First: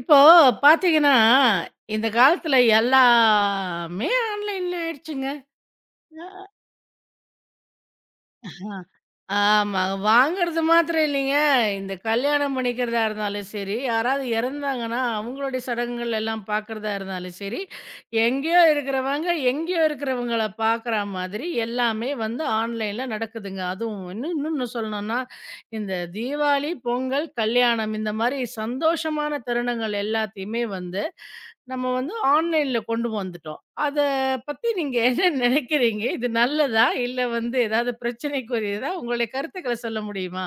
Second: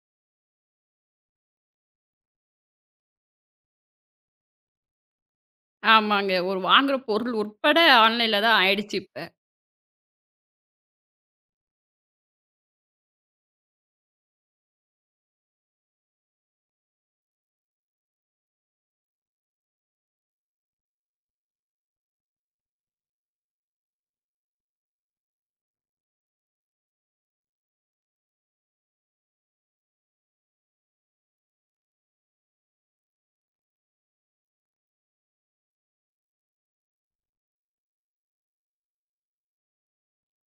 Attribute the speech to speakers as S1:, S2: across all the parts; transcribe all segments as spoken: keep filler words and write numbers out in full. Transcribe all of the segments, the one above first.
S1: இப்போ பார்த்தீங்கன்னா, இந்த காலத்துல எல்லாமே ஆன்லைன்ல ஆயிடுச்சுங்க.
S2: ஆமாங்க. ஒரு வாங்குற பொருள் உட்பட ஆன்லைன்ல தான்
S1: ஆஹா.
S2: ஆயிடுச்சு இப்ப.
S1: ஆமா. வாங்குறது மாத்திரம் இல்லைங்க. இந்த கல்யாணம் பண்ணிக்கிறதா இருந்தாலும் சரி, யாராவது இறந்தாங்கன்னா, அவங்களுடைய சடங்குகள் எல்லாம் பார்க்கறதா இருந்தாலும் சரி, எங்கேயோ இருக்கிறவங்க, எங்கேயோ இருக்கிறவங்கள பார்க்குற மாதிரி எல்லாமே வந்து ஆன்லைன்ல நடக்குதுங்க. அதுவும் இன்னும் இன்னொன்னு சொல்லணும்னா, இந்த தீபாவளி, பொங்கல், கல்யாணம் இந்த மாதிரி சந்தோஷமான தருணங்கள் எல்லாத்தையுமே வந்து, நம்ம வந்து ஆன்லைன்ல கொண்டு வந்துட்டோம். அத பத்தி நீங்க என்ன நினைக்கிறீங்க? இது நல்லதா? இல்ல வந்து ஏதாவது பிரச்சனைக்குரியதா? உங்களுடைய கருத்துக்கள சொல்ல முடியுமா?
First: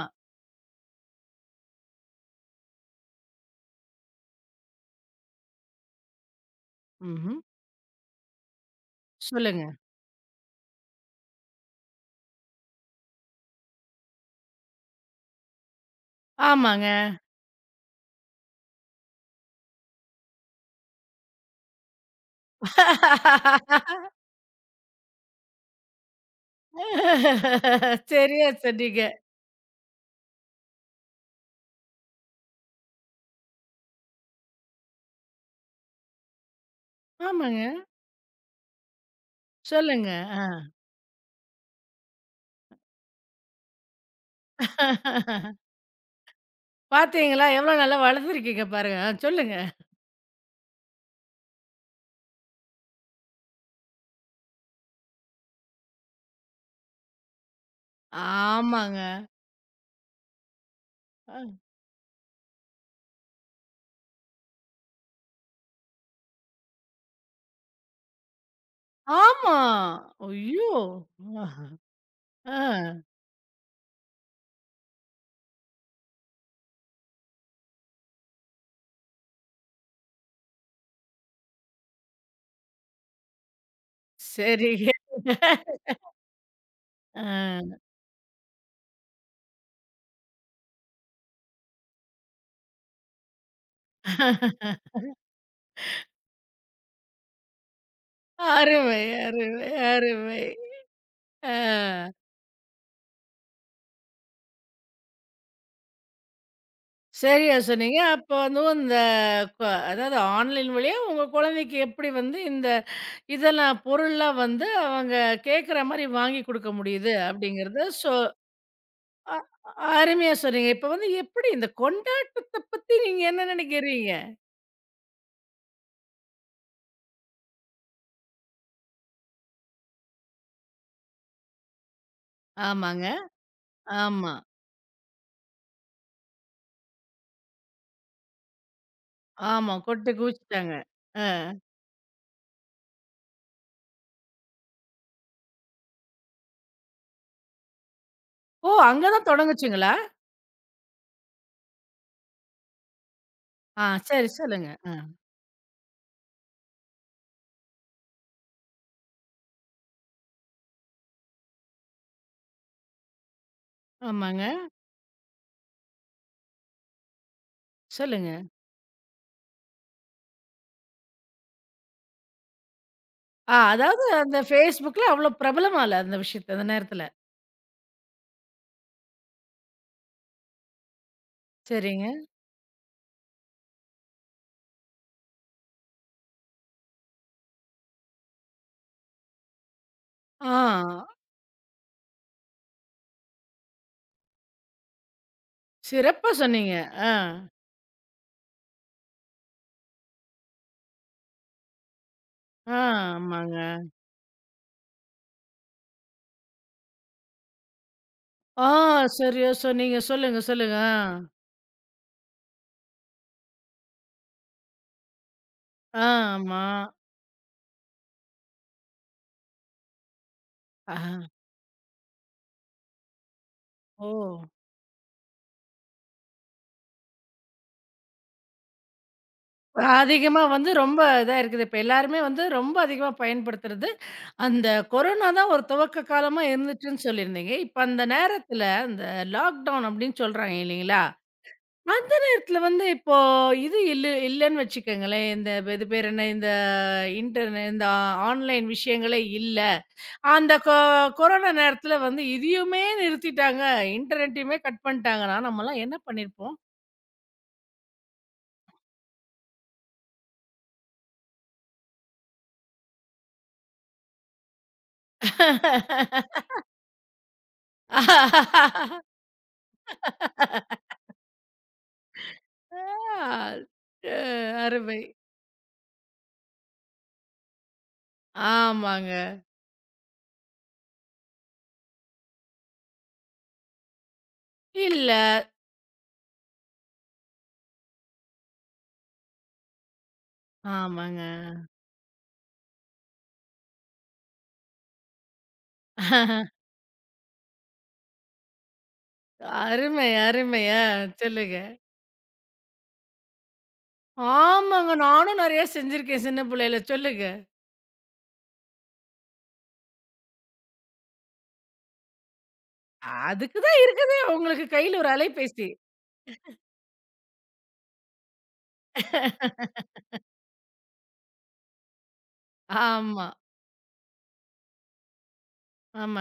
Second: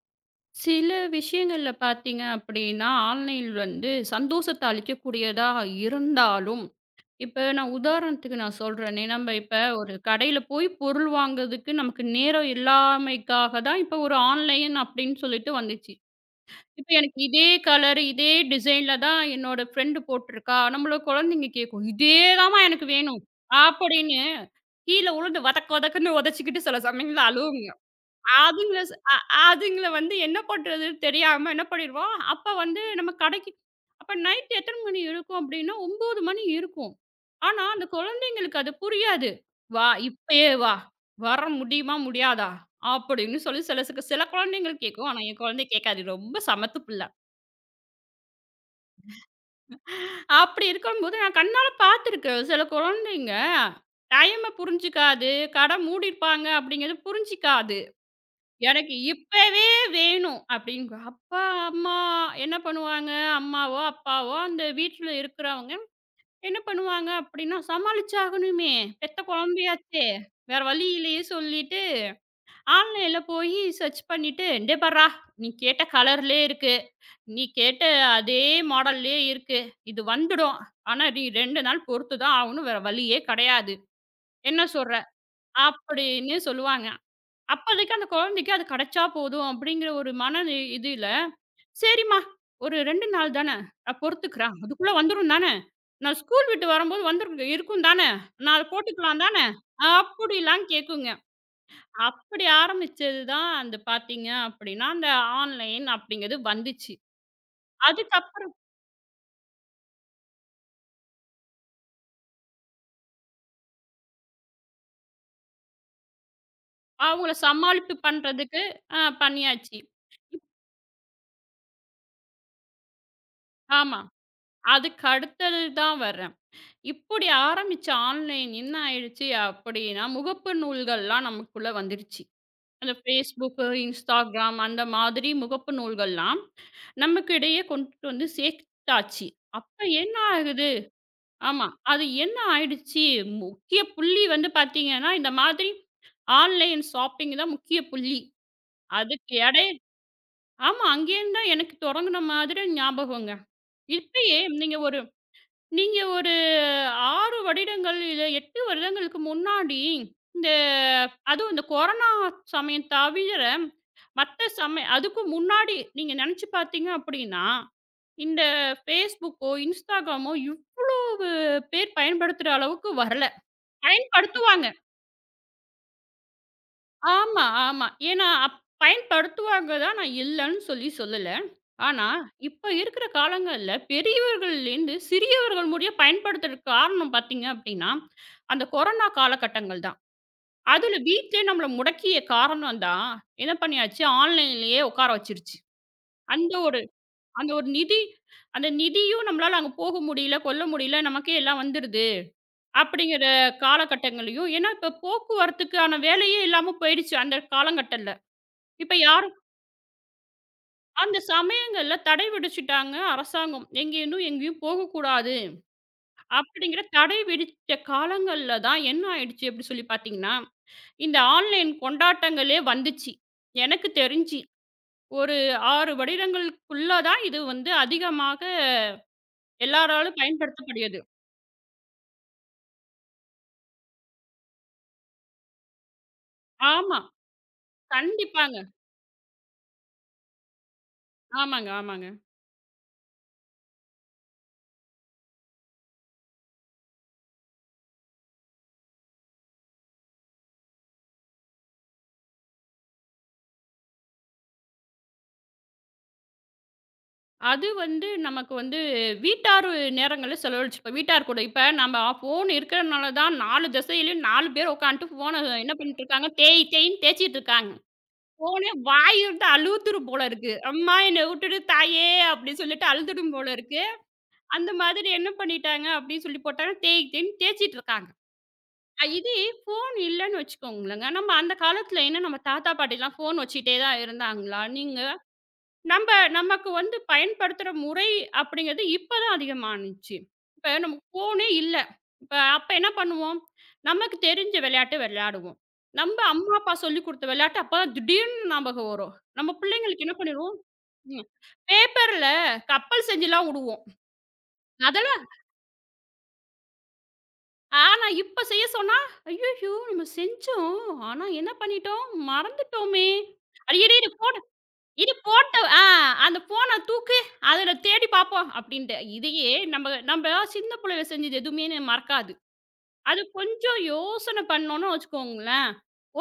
S2: சில விஷயங்கள்ல பார்த்தீங்க அப்படின்னா, ஆன்லைன் வந்து சந்தோஷத்த அளிக்கக்கூடியதா இருந்தாலும்,
S1: ம்ஹ்ம்.
S2: இப்ப நான் உதாரணத்துக்கு நான் சொல்றேனே, நம்ம இப்ப
S1: சொல்லுங்க.
S2: ஒரு கடையில போய் பொருள் வாங்குறதுக்கு நமக்கு நேரம் இல்லாமைக்காக தான் இப்ப ஒரு ஆன்லைன் அப்படின்னு சொல்லிட்டு வந்துச்சு.
S1: ஆமாங்க.
S2: இப்ப எனக்கு இதே கலர், இதே டிசைன்ல தான் என்னோட ஃப்ரெண்ட் போட்டுருக்கா. நம்மளும் குழந்தைங்க கேட்கும். "இதே தாம்மா எனக்கு வேணும்" அப்படின்னு கீழ உழுந்து வதக்கு வதக்குன்னு உதச்சிக்கிட்டு சில சமயங்கள்ல அழுவுங்க.
S1: சரியா
S2: அதுங்கள ஸ்
S1: சொன்னீங்க.
S2: அ அதுங்கள வந்து என்ன பண்றதுன்னு தெரியாம என்ன பண்ணிருவோம், அப்ப வந்து நம்ம கடைக்கு அப்ப நைட் எத்தன மணி இருக்கும் அப்படின்னா, ஒன்பது மணி இருக்கும்.
S1: ஆமாங்க.
S2: ஆனா, அந்த குழந்தைங்களுக்கு அது புரியாது. "வா
S1: சொல்லுங்க. ஆ.
S2: இப்பயே வா, வர முடியுமா? முடியாதா?" அப்படின்னு சொல்லி சில சில சில குழந்தைகள் கேட்கும். ஆனா, என் குழந்தை கேட்காது. ரொம்ப சமத்து புள்ள.
S1: பாத்தீங்களா? எவ்வளோ நல்லா வளர்த்துருக்கீங்க பாருங்க. ஆ சொல்லுங்க.
S2: அப்படி இருக்கும்போது நான் கண்ணால பார்த்துருக்கேன். சில குழந்தைங்க டைம புரிஞ்சுக்காது, கடை மூடியிருப்பாங்க அப்படிங்கிறது புரிஞ்சிக்காது. எனக்கு
S1: ஆமாங்க.
S2: இப்பவே வேணும் அப்படிங்க. அப்பா,
S1: அ
S2: அம்மா என்ன பண்ணுவாங்க? அம்மாவோ, அப்பாவோ அந்த வீட்ல இருக்கிறவங்க என்ன பண்ணுவாங்க அப்படின்னா, சமாளிச்சாகணுமே! பெத்த
S1: ஆமா.
S2: குழந்தையாச்சே! வேற
S1: ஐயோ!
S2: வழி இல்லையே
S1: ஆஹா.
S2: சொல்லிட்டு,
S1: ஆ.
S2: ஆன்லைன்ல போயி சர்ச் பண்ணிட்டு, "டே பார்றா! நீ கேட்ட கலர்லயே இருக்கு. நீ கேட்ட அதே மாடல்லயே இருக்கு. இது வந்துடும். ஆனா, நீ இரண்டு நாள் பொறுத்து தான் ஆகணும். வேற வழியே கிடையாது. என்ன
S1: சரிங்க.
S2: சொல்ற?" அப்படின்னு சொல்லுவாங்க.
S1: ஆ.
S2: அப்போதைக்கு அந்த குழந்தைக்கு அது கிடைச்சா போதும் அப்படிங்கிற ஒரு மன இ இதுல, "சரிம்மா ஒரு இரண்டு நாள் தான, நான் பொறுத்துக்கிறேன். அதுக்குள்ள வந்துரும் தான? நான் ஸ்கூல் விட்டு வரும்போது வந்துரு இருக்கும் தான? நான் அத
S1: அருமை,
S2: போட்டுக்கலாம் தான?"
S1: அருமை, அருமை.
S2: அப்படிலாம் கேட்குங்க.
S1: ஆ.
S2: அப்படி ஆரம்பிச்சது தான் அந்த பார்த்தீங்க அப்படின்னா, அந்த ஆன்லைன் அப்படிங்கிறது வந்துச்சு.
S1: சரியா சொன்னீங்க. அப்ப
S2: அதுக்கப்புறம்
S1: வந்து இந்த க அதாவது ஆன்லைன் வழியா உங்க குழந்தைக்கு எப்படி வந்து இந்த இதெல்லாம் பொருள்லாம் வந்து அவங்க கேட்குற மாரி வாங்கி குடுக்க முடியுது
S2: அவங்கள
S1: அப்படிங்கிறத
S2: சமாளிப்பு
S1: சொ
S2: பண்றதுக்கு அ
S1: அ
S2: பண்ணியாச்சு.
S1: அருமையா சொன்னீங்க. இப்ப வந்து எப்படி இந்த கொண்டாட்டத்த பத்தி நீங்க என்ன
S2: ஆமா.
S1: நெனைக்கிறீங்க?
S2: அதுக்கு அடுத்தது தான் வர்றேன். இப்படி ஆரம்பிச்ச ஆன்லைன் என்ன ஆயிடுச்சு அப்படின்னா, முகப்பு நூல்கள்லாம் நமக்குள்ள வந்துருச்சு. அந்த
S1: ஆமாங்க.
S2: Facebook,
S1: ஆமா,
S2: Instagram அந்த மாதிரி முகப்பு நூல்கள்லாம் நமக்கு இடையே கொண்டுட்டு வந்து சேர்த்தாச்சு.
S1: ஆமா.
S2: அப்ப
S1: கொட்டு
S2: என்ன ஆகுது
S1: குவிச்சுட்டாங்க. அ
S2: ஆமா. அது என்ன ஆயிடுச்சு, முக்கிய புள்ளி வந்து பார்த்தீங்கன்னா, இந்த மாதிரி ஆன்லைன் ஷாப்பிங் தான் முக்கிய புள்ளி.
S1: ஓ! அங்க தான்
S2: அதுக்கு எடை
S1: தொடங்குச்சுங்களா?
S2: ஆமா. அங்கேருந்து தான் எனக்கு தொடங்குன மாதிரி ஞாபகங்க.
S1: ஆ சரி
S2: இப்பயே
S1: சொல்லுங்க.
S2: நீங்க
S1: ஆ
S2: ஒரு நீங்க ஒரு ஆறு வருடங்கள் இல்ல எட்டு வருடங்களுக்கு முன்னாடி, இந்த அதுவும் இந்த கொரோனா சமயம் தவிர,
S1: ஆமாங்க.
S2: மத்த சமய அதுக்கு முன்னாடி நீங்க நெனச்சு பார்த்தீங்க அப்படின்னா,
S1: சொல்லுங்க.
S2: இந்த Facebookஓ, Instagramமோ இவ்வளவு பேர் பயன்படுத்துற அளவுக்கு வரல.
S1: ஆ அதாவது அந்த
S2: பயன்படுத்துவாங்க.
S1: Facebookல அவ்வளோ பிரபலமா இல்ல அந்த விஷயத்த அந்த நேரத்துல.
S2: ஆமா, ஆமா. ஏன்னா, அப் பயன்படுத்துவாங்க தான். நான் இல்லன்னு சொல்லி சொல்லல. ஆனா,
S1: சரிங்க.
S2: இப்ப இருக்கிற காலங்கள்ல பெரியவர்கள்லேருந்து சிறியவர்கள் முடிய பயன்படுத்துறதுக்கு காரணம் பார்த்தீங்க அப்டின்னா, அந்த கொரோனா காலகட்டங்கள் தான்.
S1: ஆ.
S2: அதுல வீட்லயே நம்மள முடக்கிய காரணம் தான், என்ன பண்ணியாச்சு, ஆன்லைன்லயே உட்கார வச்சுருச்சு.
S1: சிறப்பா
S2: அந்த
S1: சொன்னீங்க.
S2: ஒரு
S1: ஆ,
S2: அந்த ஒரு நிதி அந்த நிதியும் நம்மளால அங்க போக முடியல, கொள்ள முடியல, நமக்கே எல்லாம் வந்துருது.
S1: ஆ,
S2: அப்படிங்கிற
S1: ஆமாங்க.
S2: காலகட்டங்களையும் ஏன்னா, இப்ப போக்குவரத்துக்கான வேலையே இல்லாம போயிடுச்சு அந்த காலங்கட்டல.
S1: ஆ,
S2: இப்ப யாரும்
S1: சரியா சொன்னீங்க. சொல்லுங்க, சொல்லுங்க. ஆ,
S2: அந்த சமயங்கள்ல தடை விதிச்சுட்டாங்க அரசாங்கம். எங்க இன்னும் எங்கேயும் போகக்கூடாது
S1: ஆ, ஆமா.
S2: அப்படிங்கிற தடை விதிச்ச காலங்கள்ல தான் என்ன ஆயிடுச்சு அப்படி சொல்லி பார்த்தீங்கன்னா,
S1: ஆ,
S2: இந்த ஆன்லைன் கொண்டாட்டங்களே வந்துச்சு. எனக்கு
S1: ஓ!
S2: தெரிஞ்சு. ஒரு ஆறு வருடங்களுக்குள்ள தான் இது வந்து அதிகமாக எல்லாராலும்
S1: அதிகமா வந்து
S2: பயன்படுத்தக்கூடியது.
S1: ரொம்ப இதா இருக்குது. இப்ப எல்லாருமே வந்து ரொம்ப அதிகமா பயன்படுத்துறது, அந்த கொரோனா தான் ஒரு துவக்க காலமா
S2: ஆமா.
S1: இருந்துச்சுன்னு சொல்லியிருந்தீங்க. இப்ப அந்த நேரத்துல
S2: கண்டிப்பாங்க.
S1: அந்த லாக்டவுன் அப்படின்னு சொல்றாங்க இல்லைங்களா?
S2: ஆமாங்க, ஆமாங்க.
S1: அந்த நேரத்துல வந்து இப்போ இது இல்ல இல்லன்னு வச்சுக்கங்களேன். இந்த இது பேர் என்ன? இந்த இன்டர்நெட் இந்த ஆன்லைன் விஷயங்களே இல்ல. அந்த கொ கொரோனா நேரத்துல வந்து இதையுமே நிறுத்திட்டாங்க. இன்டர்நெட்டயுமே கட் பண்ணிட்டாங்கன்னா, நம்மலாம் என்ன பண்ணியிருப்போம்?
S2: அது வந்து நமக்கு வந்து வீட்டார் நேரங்கள்ல செலவழிச்சிருப்போம். வீட்டார் கூட இப்ப நம்ம ஃபோன் இருக்கிறனால தான் நான்கு திசையிலயும் நான்கு பேர் உட்காந்துட்டு ஃபோன என்ன பண்ணிட்டு இருக்காங்க, தேய் தேய்ன்னு தேய்ச்சிட்டு இருக்காங்க. ஃபோனே
S1: ஆ
S2: வாய் விட்டு அழுத்துரும் போல இருக்கு. "அம்மா என்னை விட்டுடு தாயே" அப்படின்னு சொல்லிட்டு அழுதுடும் போல இருக்கு.
S1: அ
S2: அந்த
S1: அருமை.
S2: மாதிரி என்ன பண்ணிட்டாங்க அப்படின்னு சொல்லி போட்டாங்க, தேய் தேய்ன்னு தேய்ச்சிட்டு இருக்காங்க. அ
S1: ஆமாங்க.
S2: இதே ஃபோன் இல்லன்னு வச்சுக்கோங்களேங்க, நம்ம அந்த காலத்துல என்ன நம்ம தாத்தா பாட்டிலாம் ஃபோன் வச்சுக்கிட்டே தான் இருந்தாங்களா? நீங்க
S1: இல்ல.
S2: நம்ப நமக்கு வந்து பயன்படுத்துற முறை அப்படிங்கிறது இப்ப தான் அதிகமானுச்சு. இப்ப நமக்கு
S1: ஆமாங்க.
S2: ஃபோனே இல்ல. இப்ப அப்ப என்ன பண்ணுவோம்? நமக்கு தெரிஞ்ச விளையாட்டு விளையாடுவோம். நம்ப அம்மா, அப்பா சொல்லிக் குடுத்த விளையாட்டு அப்பதான் திடீர்னு ஞாபகம் வரும். நம்ம பிள்ளைங்களுக்கு
S1: அருமை,
S2: என்ன பண்ணிருவோம்,
S1: அருமை. ஆ
S2: ம்
S1: சொல்லுங்க.
S2: பேப்பர்ல கப்பல் செஞ்சுலாம் உடுவோம்.
S1: ஆமாங்க.
S2: அதெல்லாம்
S1: நானும் நெறைய செஞ்சிருக்கேன் சின்ன பிள்ளையில. சொல்லுங்க.
S2: ஆனா இப்ப செய்ய சொன்னா, "ஐய்யய்யோ! நம்ம செஞ்சோம். ஆனா என்ன பண்ணிட்டோம்? மறந்துட்டோமே."
S1: அதுக்கு
S2: அது
S1: தான்
S2: இரு இரு
S1: இருக்குதே உங்களுக்கு கையில ஒரு
S2: இது போட்ட
S1: அலைபேசி.
S2: ஆ அந்த ஃபோன தூக்கு, அதுல தேடி பார்ப்போம் அப்படின்ட்டு. இதையே நம்ம நம்ம சின்ன பிள்ளையில செஞ்சது எதுவுமே ந மறக்காது. அது
S1: ஆமா.
S2: கொஞ்சம் யோசனை பண்ணோம்னு வச்சுக்கோங்களேன்,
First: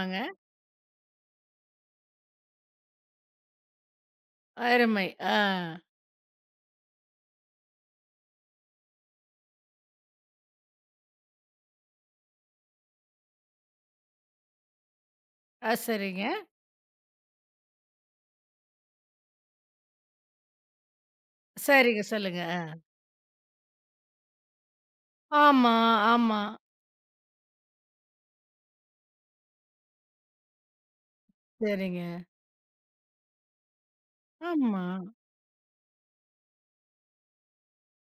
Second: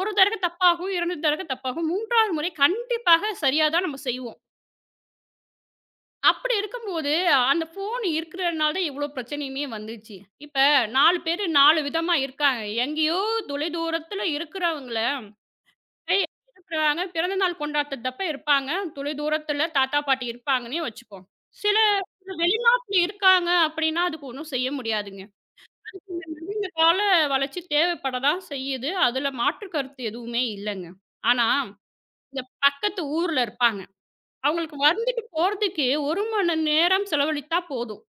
S2: ஒரு தடவை தப்பாகும், இரண்டு தடவை தப்பாகும், மூன்றாவது முறை கண்டிப்பாக சரியா தான் நம்ம செய்வோம்.
S1: அருமை. ஆ.
S2: அப்படி இருக்கும்போது, அந்த ஃபோன் இருக்கிறதுனால தான் இவ்வளோ பிரச்சனையுமே வந்துச்சு. இப்ப நான்கு பேரு நான்கு விதமா இருக்காங்க. எங்கேயோ தொலைதூரத்துல இருக்கிறவங்கள
S1: அ
S2: போய்
S1: சரிங்க.
S2: இருக்கிறாங்க. பிறந்த நாள் கொண்டாட்டத்தப்ப இருப்பாங்க. தொலைதூரத்தில தாத்தா, பாட்டி இருப்பாங்கன்னே வச்சுப்போம். சில
S1: சரிங்க. சொல்லுங்க.
S2: வெளிநாட்ல இருக்காங்க அப்படின்னா, அதுக்கு ஒண்ணும் செய்ய முடியாதுங்க.
S1: ஆமா, ஆமா.
S2: இந்த கால வளர்ச்சி தேவைப்பட தான் செய்யுது. அதுல மாற்று கருத்து எதுவுமே இல்லங்க. ஆனா,
S1: சரிங்க.
S2: இந்த பக்கத்து ஊர்ல இருப்பாங்க. அவங்களுக்கு
S1: ஆமா.
S2: வந்துட்டு போறதுக்கு ஒரு மணி நேரம் செலவழித்தா போதும்.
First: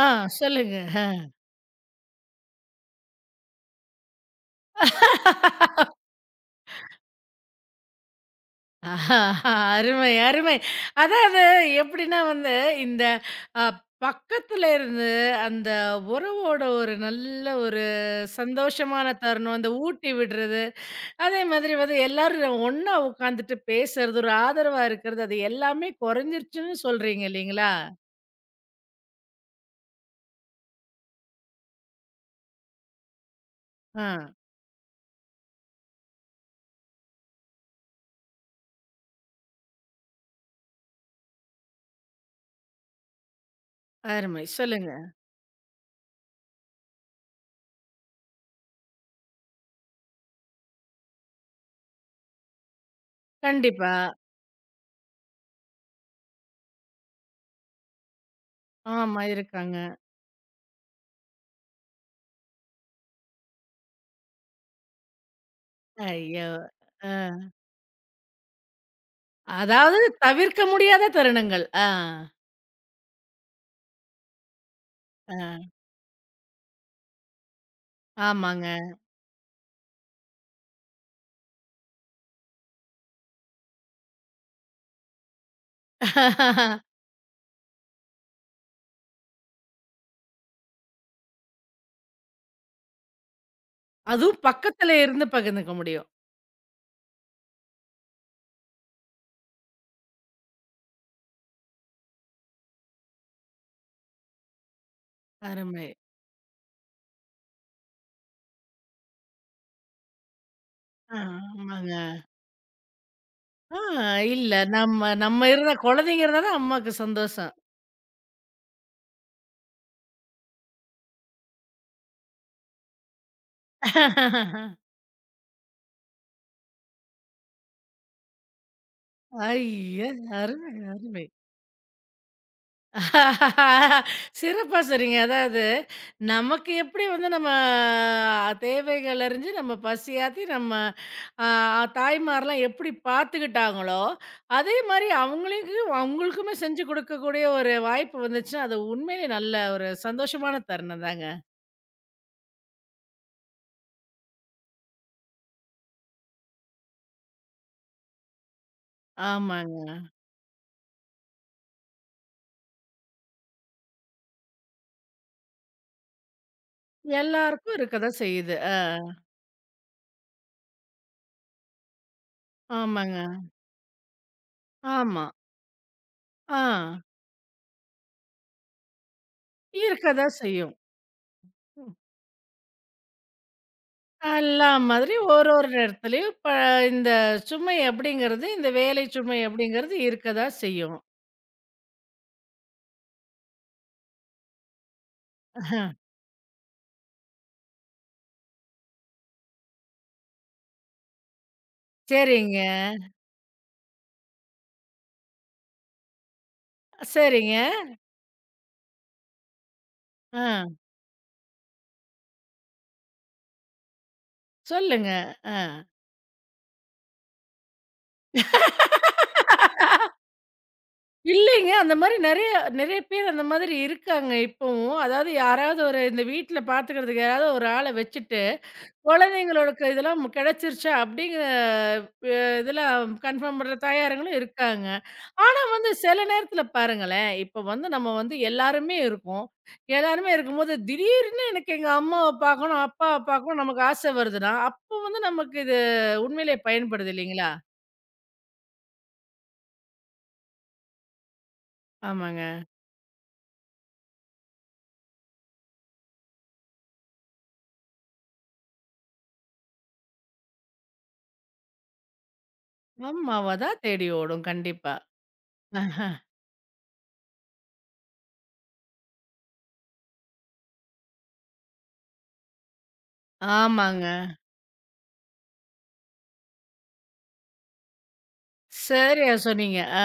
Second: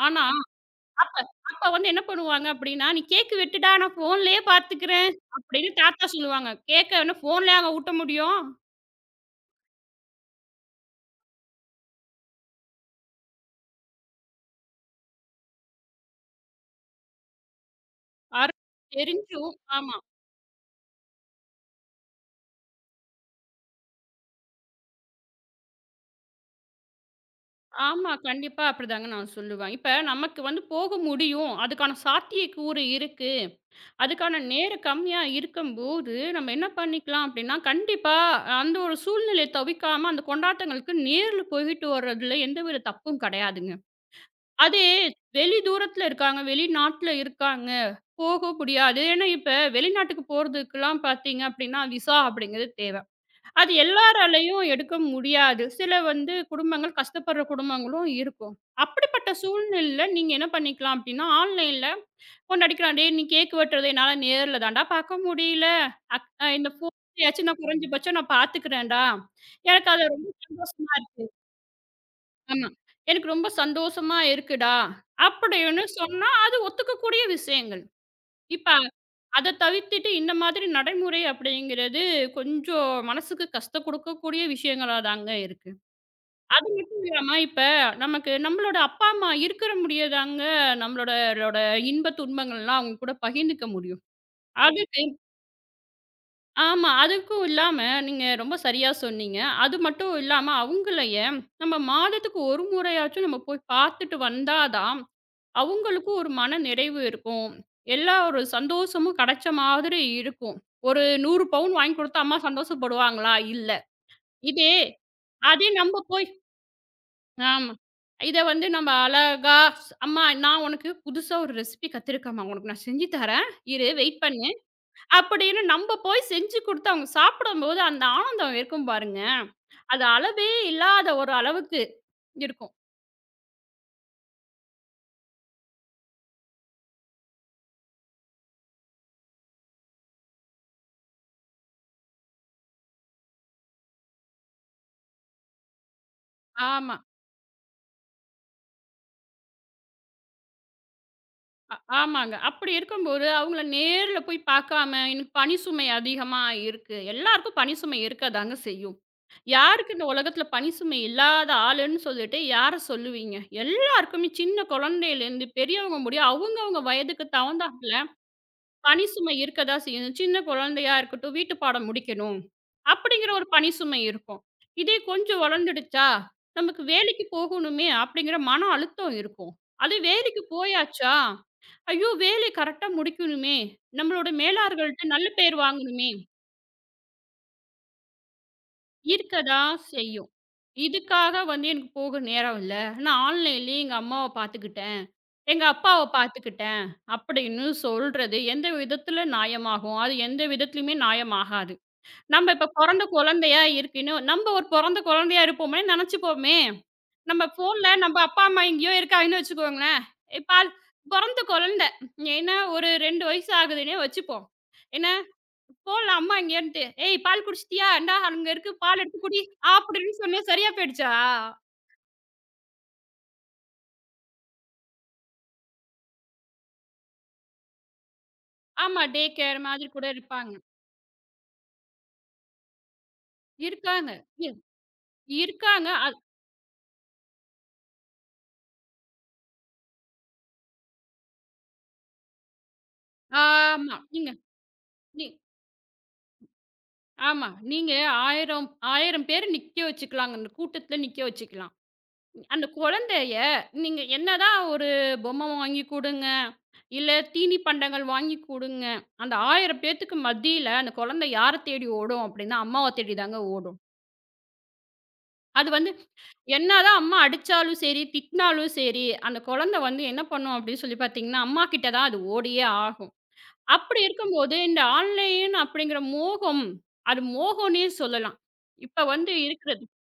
S1: ஆ
S2: ஆனா,
S1: சொல்லுங்க.
S2: அப்ப அப்ப வந்து என்ன பண்ணுவாங்க அப்படின்னா, "நீ கேக் வெட்டுடா, நான் ஃபோன்லயே பார்த்துக்கிறேன்" அப்படின்னு தாத்தா சொல்லுவாங்க. கேக்க என்ன ஃபோன்லயாங்க ஊட்ட முடியும்?
S1: ஆஹா, அருமை, அருமை. அதாவது எப்படின்னா வந்து, இந்த அ பக்கத்துல இருந்து அந்த உறவோட ஒரு நல்ல ஒரு
S2: அரு
S1: சந்தோஷமான
S2: தெரிஞ்சும்
S1: தருணம், அந்த
S2: ஆமா.
S1: ஊட்டி விடுறது, அதே மாதிரி வந்து எல்லாரும் ஒண்ணா உட்காந்துட்டு பேசுறது, ஒரு ஆதரவா இருக்கிறது, அது எல்லாமே குறைஞ்சிருச்சுன்னு சொல்றீங்க இல்லைங்களா?
S2: ஆமா. கண்டிப்பா அப்படிதாங்க நான் சொல்லுவேன். இப்ப நமக்கு வந்து போக முடியும். அதுக்கான சாத்தியக்கூறு இருக்கு.
S1: ஆ.
S2: அதுக்கான நேரம் கம்மியா இருக்கும்போது, நம்ம என்ன பண்ணிக்கலாம் அப்படின்னா, கண்டிப்பா அந்த ஒரு சூழ்நிலைய தவிக்காம அந்த கொண்டாட்டங்களுக்கு நேர்ல போயிட்டு வர்றதுல எந்தவித தப்பும் கிடையாதுங்க.
S1: அருமை.
S2: அதே
S1: சொல்லுங்க.
S2: வெளி தூரத்துல இருக்காங்க, வெளிநாட்ல இருக்காங்க, போக முடியாது. ஏன்னா இப்ப வெளிநாட்டுக்கு போறதுக்குலாம் பார்த்தீங்க அப்படின்னா, விசா அப்படிங்கிறது தேவ. அது
S1: கண்டிப்பா.
S2: எல்லாராலயும் எடுக்க முடியாது. சில வந்து குடும்பங்கள் கஷ்டப்படுற குடும்பங்களும் இருக்கும்.
S1: ஆமா
S2: அப்படிப்பட்ட
S1: இருக்காங்க.
S2: சூழ்நிலையில நீங்க என்ன பண்ணிக்கலாம் அப்படின்னா, ஆன்லைன்ல ஒண்ணு அடிக்கிறான். "டேய் நீ கேக் வெட்டுறத என்னால நேர்ல தான்டா பார்க்க முடியல. அக்
S1: ஐயோ!
S2: அ இந்த
S1: அ.
S2: ஃபோன்லயாச்சும் நான் குறைஞ்சபட்சம் நான் பார்த்துக்கிறேன்டா. எனக்கு
S1: அதாவது
S2: அது ரொம்ப
S1: தவிர்க்க
S2: சந்தோஷமா
S1: முடியாத
S2: இருக்கு"
S1: தருணங்கள். ஆ.
S2: ஆமா. "எனக்கு ரொம்ப சந்தோஷமா இருக்குடா"
S1: ஆ.
S2: அப்படின்னு சொன்னா, அது ஒத்துக்கக்கூடிய விஷயங்கள். இப்ப
S1: ஆமாங்க.
S2: அத தவிர்த்துட்டு இந்த மாதிரி நடைமுறை அப்படிங்கிறது கொஞ்சம் மனசுக்கு கஷ்டம் குடுக்கக்கூடிய விஷயங்களா தாங்க இருக்கு. அது மட்டும் இல்லாம, இப்ப நமக்கு நம்மளோட அப்பா, அம்மா இருக்கிற முடியதாங்க நம்மளோட ரோட இன்ப துன்பங்கள்லாம் அவங்க கூட பகிர்ந்துக்க முடியும்.
S1: அதுவும் பக்கத்துல
S2: அதுக்கு
S1: இருந்து பகிர்ந்துக்க முடியும்.
S2: ஆமா. அதுக்கும் இல்லாம நீங்க ரொம்ப சரியா சொன்னீங்க. அது மட்டும் இல்லாம அவங்களையே நம்ம மாதத்துக்கு ஒரு முறையாச்சும் நம்ம போய் பார்த்துட்டு வந்தா தான்,
S1: அருமை.
S2: அவங்களுக்கும் ஒரு மன நிறைவு இருக்கும். எல்லா ஒரு சந்தோஷமும் கிடைச்ச மாதிரி இருக்கும். ஒரு
S1: ஆ
S2: நூறு பவுன்
S1: ஆமாங்க.
S2: வாங்கி குடுத்தா அம்மா சந்தோஷப்படுவாங்களா? இல்ல.
S1: ஆ இல்ல
S2: இதே
S1: நம்ம நம்ம
S2: அதே
S1: இருந்தா
S2: நம்ம
S1: குழந்தைங்க
S2: போய்
S1: இருந்தா தான் அம்மாக்கு சந்தோஷம்.
S2: ஆமா. இத வந்து நம்ம அழகா ஸ் "அம்மா நான் உனக்கு புதுசா ஒரு ரெசிபி கத்துருக்கேன்ம்மா. உனக்கு நான் செஞ்சு தரேன். இரு வெயிட் பண்ணு." அப்படின்னு நம்ம போய் செஞ்சு குடுத்து அவங்க சாப்பிடும்போது அந்த ஆனந்தம் இருக்கும் பாருங்க. அது
S1: ஐய!
S2: அளவே
S1: அருமை,
S2: இல்லாத
S1: அருமை.
S2: ஒரு அளவுக்கு இருக்கும்.
S1: சிறப்பா சொன்னீங்க. அதாவது, நமக்கு எப்படி வந்து நம்ம தேவைகள் அறிஞ்சு, நம்ம பசியாத்தி நம்ம அ தாய்மார்லாம் எப்படி பார்த்துக்கிட்டாங்களோ, அதே மாரி அவங்களுக்கு அவங்களுக்குமே செஞ்சு
S2: ஆமா.
S1: கொடுக்கக்கூடிய ஒரு வாய்ப்பு வந்துச்சுன்னா, அது உண்மையிலே நல்ல ஒரு சந்தோஷமான தருணம் தாங்க.
S2: அ ஆமாங்க. அப்படி இருக்கும்போது, அவங்கள நேர்ல போய் பார்க்காம, "எனக்கு பணி சுமை அதிகமா இருக்கு." எல்லாருக்கும் பணி சுமை இருக்கதாங்க செய்யும்.
S1: ஆமாங்க.
S2: யாருக்கு இந்த உலகத்தில பணி சுமை இல்லாத ஆளுன்னு சொல்லிட்டு யார சொல்லுவீங்க? எல்லாருக்குமே சின்ன குழந்தையிலேருந்து பெரியவங்க முடிய அவங்கவங்க வயதுக்கு
S1: எல்லாருக்கும்
S2: தகுந்தாப்புல
S1: இருக்க தான் செய்யுது. அ.
S2: பணி சுமை இருக்கதா செய்யும். சின்ன குழந்தையா இருக்கட்டும், வீட்டு பாடம் முடிக்கணும்,
S1: ஆமாங்க.
S2: அப்படிங்கிற ஒரு பணி சுமை இருக்கும். இதே
S1: ஆமா.
S2: கொஞ்சம் வளர்ந்துடுச்சா,
S1: ஆ.
S2: "நமக்கு வேலைக்கு போகணுமே." அப்படிங்கிற மன அழுத்தம் இருக்கும். அதே
S1: இருக்க தான்
S2: வேலைக்கு
S1: செய்யும்.
S2: போயாச்சா ஐயோ! வேலை கரெக்ட்டா முடிக்கணுமே! நம்மளோட
S1: எல்லா
S2: மேலாளர்கள்ட்ட
S1: மாதிரி
S2: நல்ல
S1: ஒரு
S2: பேர்
S1: ஒரு
S2: வாங்கணுமே!
S1: இடத்துலயும் ப இந்த சுமை அப்படிங்கிறது, இந்த வேலை
S2: இருக்க
S1: சுமை
S2: தான்
S1: அப்படிங்கிறது
S2: செய்யும்.
S1: இருக்கதா செய்யும்.
S2: இதுக்காக வந்து எனக்கு போக நேரம் இல்ல. நான் ஆன்லைன்லயே எங்க அம்மாவ பார்த்துக்கிட்டேன். எங்க
S1: அஹ்,
S2: அப்பாவ பார்த்துக்கிட்டேன். அப்படின்னு சொல்றது எந்த விதத்தில நியாயமாகும்? அது எந்த விதத்திலயுமே நியாயமாகாது. நம்ம
S1: சரிங்க,
S2: இப்ப பொறந்த குழந்தையா இருக்குன்னு நம்ம ஒரு பொறந்த குழந்தையா இருப்போமேன்னு நெனச்சுப்போமே! நம்ம
S1: சரிங்க.
S2: ஃபோன்ல நம்ம அப்பா, அம்மா எங்கேயோ இருக்காங்கன்னு வச்சுக்கோங்களேன்.
S1: ஆ
S2: இப்ப பொறந்த குழந்தை. ஏன்னா ஒரு இரண்டு வயசு ஆகுதுன்னே வச்சுப்போம். என்ன
S1: சொல்லுங்க. ஆ.
S2: போலாம் அம்மா இங்கேன்ட்டு. "ஏய் பால் குடிச்சிட்டியா? இந்தா அங்க இருக்கு பால் எடுத்து குடி" அப்படின்னு சொன்னேன் சரியா போயிடுச்சா?
S1: இல்லைங்க. அந்த மாரி நெறைய நெறைய பேர் அந்த மாதிரி இருக்காங்க இப்பவும். அதாவது யாராவது ஒரு இந்த வீட்ல பாத்துக்கிறதுக்கு யாராவது ஒரு ஆள வச்சுட்டு
S2: ஆமா. டே கேர்
S1: குழந்தைங்களுக்கு
S2: மாதிரி கூட
S1: இதெல்லாம்
S2: இருப்பாங்க.
S1: கிடைச்சிருச்சா அப்படிங்கிற அ இதில கன்ஃபார்ம் பண்ற
S2: இருக்காங்க.
S1: தாயாருங்களும்
S2: இ
S1: இருக்காங்க. ஆனா
S2: இருக்காங்க.
S1: வந்து
S2: அது
S1: சில நேரத்தில பாருங்களேன், இப்ப வந்து நம்ம வந்து எல்லாருமே இருக்கோம். எல்லாருமே இருக்கும்போது திடீர்னு எனக்கு எங்க அம்மாவ பார்க்கணும், அப்பாவ பார்க்கணும் நமக்கு
S2: ஆமா.
S1: ஆசை
S2: நீங்க
S1: வருதுன்னா, அப்போ வந்து
S2: நீ
S1: நமக்கு இது உண்மையிலே பயன்படுது
S2: ஆமா.
S1: இல்லைங்களா?
S2: நீங்க ஆயிரம் ஆயிரம் பேர் நிக்க வச்சுக்கலாங்க. அந்த கூட்டத்துல நிக்க வச்சுக்கலாம்.
S1: ஆமாங்க.
S2: அந்த குழந்தைய நீங்க என்னதான் ஒரு பொம்மை வாங்கி குடுங்க, இல்ல தீனி பண்டங்கள் வாங்கி குடுங்க. அந்த ஆயிரம் பேத்துக்கு மத்தியில அந்த குழந்தை யார தேடி ஓடும் அப்படின்னா, அம்மாவ தேடி தாங்க
S1: அம்மாவ
S2: ஓடும்.
S1: தான் தேடி ஓடும் கண்டிப்பா.
S2: அது
S1: அ.
S2: வந்து என்னதான் அம்மா அடிச்சாலும் சரி, திட்டினாலும் சரி, அந்த குழந்தை வந்து என்ன பண்ணும் அப்படின்னு சொல்லி பார்த்தீங்கன்னா, அம்மா கிட்ட தான் அது ஓடியே ஆகும். அப்படி
S1: ஆமாங்க.
S2: இருக்கும்போது இந்த ஆன்லைன் அப்படிங்கிற மோகம், அது மோகம்னே சொல்லலாம். இப்ப வந்து
S1: சரியா சொன்னீங்க.
S2: இருக்கிறது
S1: ஆ.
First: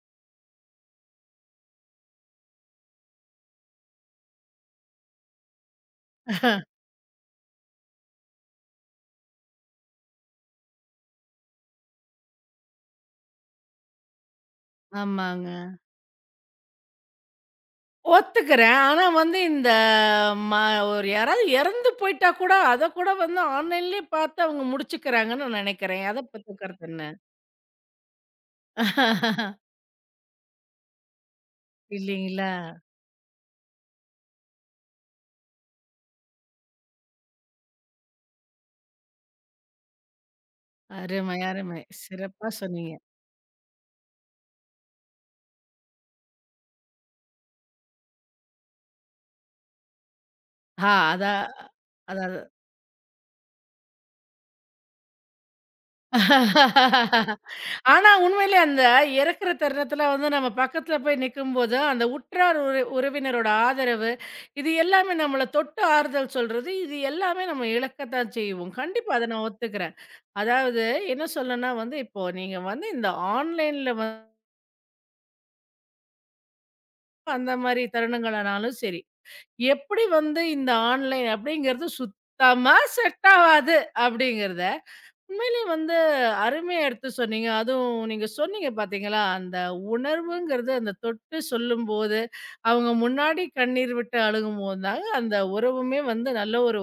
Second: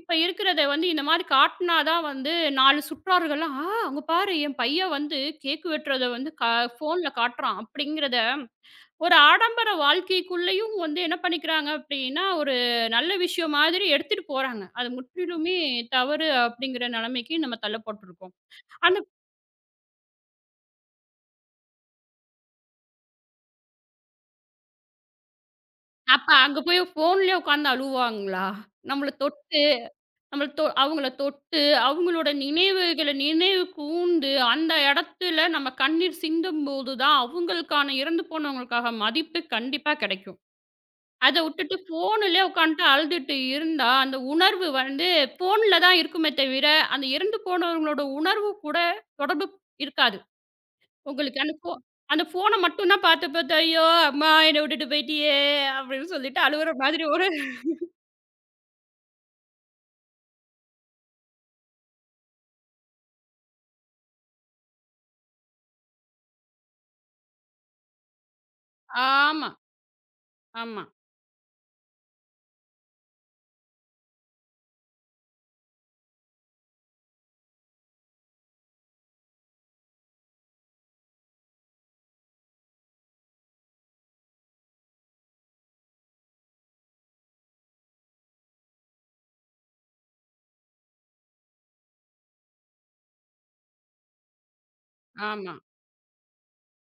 S2: இப்ப இருக்கிறத வந்து இந்த மாதிரி காட்டினா தான் வந்து நான்கு சுற்றார்கள்லாம், "ஆ அங்க பாரு என் பையன் வந்து கேக் வெட்டுறத வந்து க ஃபோன்ல காட்டுறான்" அப்படிங்கிறத ஒரு ஆடம்பர வாழ்க்கைக்குள்ளேயும் வந்து என்ன பண்ணிக்கிறாங்க அப்படின்னா, ஒரு நல்ல விஷயம் மாதிரி எடுத்துட்டு போறாங்க. அது
S1: ஆமாங்க.
S2: முற்றிலுமே தவறு அப்படிங்கிற நிலைமைக்கு நம்ம தள்ளப்பட்டுருக்கோம்.
S1: ஒத்துக்கிறேன்.
S2: அந்த
S1: ஆனா வந்து இந்த ம ஒரு யாராவது இறந்து போயிட்டா கூட, அத கூட வந்து ஆன்லைன்லயே பார்த்து அவங்க முடிச்சுக்கிறாங்கன்னு நான் நினைக்கிறேன். அத
S2: அப்ப
S1: பத்தி
S2: அங்க
S1: உங்க
S2: போய்
S1: கருத்து என்ன?
S2: ஃபோன்லயே உட்காந்து அழுவாங்களா? நம்மள தொட்டு நம்மள தொ அவங்கள தொட்டு, அவங்களோட
S1: இல்லீங்களா?
S2: நினைவுகள நினைவு கூர்ந்து, அந்த இடத்துல நம்ம கண்ணீர் சிந்தும்போது தான் அவங்களுக்கான இறந்து போனவங்களுக்காக மதிப்பு கண்டிப்பா கிடைக்கும். அத
S1: அருமை,
S2: உட்டுட்டு
S1: அருமை.
S2: ஃபோன்லயே
S1: சிறப்பா
S2: உட்காந்துட்டு
S1: சொன்னீங்க.
S2: அழுதுட்டு இருந்தா, அந்த உணர்வு வந்து ஃபோன்ல தான் இருக்குமே தவிர, அந்த இறந்து போனவங்களோட உணர்வு கூட தொடர்பு இருக்காது.
S1: ஆ
S2: உங்களுக்கு
S1: அதான்
S2: அந்த ஃபோ அந்த
S1: அதாவது
S2: ஃபோன மட்டும் தான் பார்த்து பார்த்து, "ஐயோ! அம்மா என்ன விட்டுட்டு போயிட்டியே!" அப்படின்னு சொல்லிட்டு அழுவுற மாதிரி ஒரு
S1: ஆனா உண்மையிலே அந்த இறக்கிற தருணத்தில வந்து நம்ம பக்கத்துல போய் நிக்கும்போது, அந்த உற்றார் உற உறவினரோட ஆதரவு, இது எல்லாமே நம்மள தொட்டு ஆறுதல் சொல்றது, இது எல்லாமே நம்ம இழக்கத்தான் செய்வோம். கண்டிப்பா அத நான்
S2: ஆமா,
S1: ஒத்துக்கிறேன்.
S2: ஆமா,
S1: அதாவது என்ன சொல்லன்னா வந்து, இப்போ நீங்க வந்து இந்த ஆன்லைன்ல வந்து அந்த மாரி தருணங்களானாலும் சரி, எப்படி வந்து இந்த ஆன்லைன் அப்படிங்கிறது சுத்தமா செட் ஆவாது அப்படிங்கிறத, உண்மையிலேயே வந்து அருமையா எடுத்து சொன்னீங்க. அதுவும் நீங்க சொன்னீங்க பார்த்தீங்களா, அந்த உணர்வுங்கிறது அந்த தொட்டு சொல்லும்போது, அவங்க முன்னாடி கண்ணீர் விட்டு அழுகும்போது தாங்க அந்த
S2: ஆமா.
S1: உறவுமே வந்து நல்ல ஒரு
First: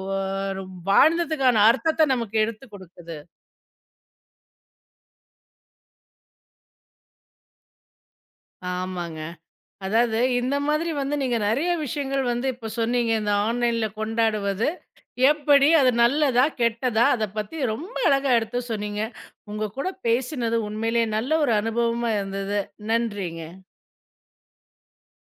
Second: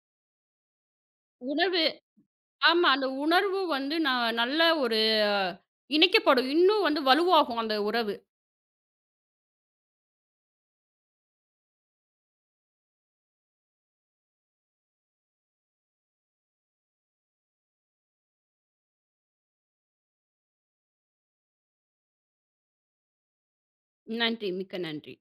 S1: ஒரு வாழ்ந்ததுக்கான
S2: உணர்வு
S1: அர்த்தத்த நமக்கு எடுத்துக்
S2: ஆமா. அந்த
S1: குடுக்குது.
S2: உணர்வு வந்து நான் நல்ல ஒரு இணைக்கப்படும். இன்னும் வந்து வலுவாகும் அந்த உறவு.
S1: ஆமாங்க. அதாவது இந்த மாதிரி வந்து நீங்க நெறைய விஷயங்கள் வந்து இப்ப சொன்னீங்க. இந்த ஆன்லைன்ல கொண்டாடுவது. எப்படி அது நல்லதா? கெட்டதா? அத பத்தி ரொம்ப அழகா எடுத்து சொன்னீங்க. உங்க கூட பேசினது உண்மையிலேயே நல்ல ஒரு அனுபவமா இருந்தது. நன்றிங்க.
S2: நன்றி. மிக்க நன்றி.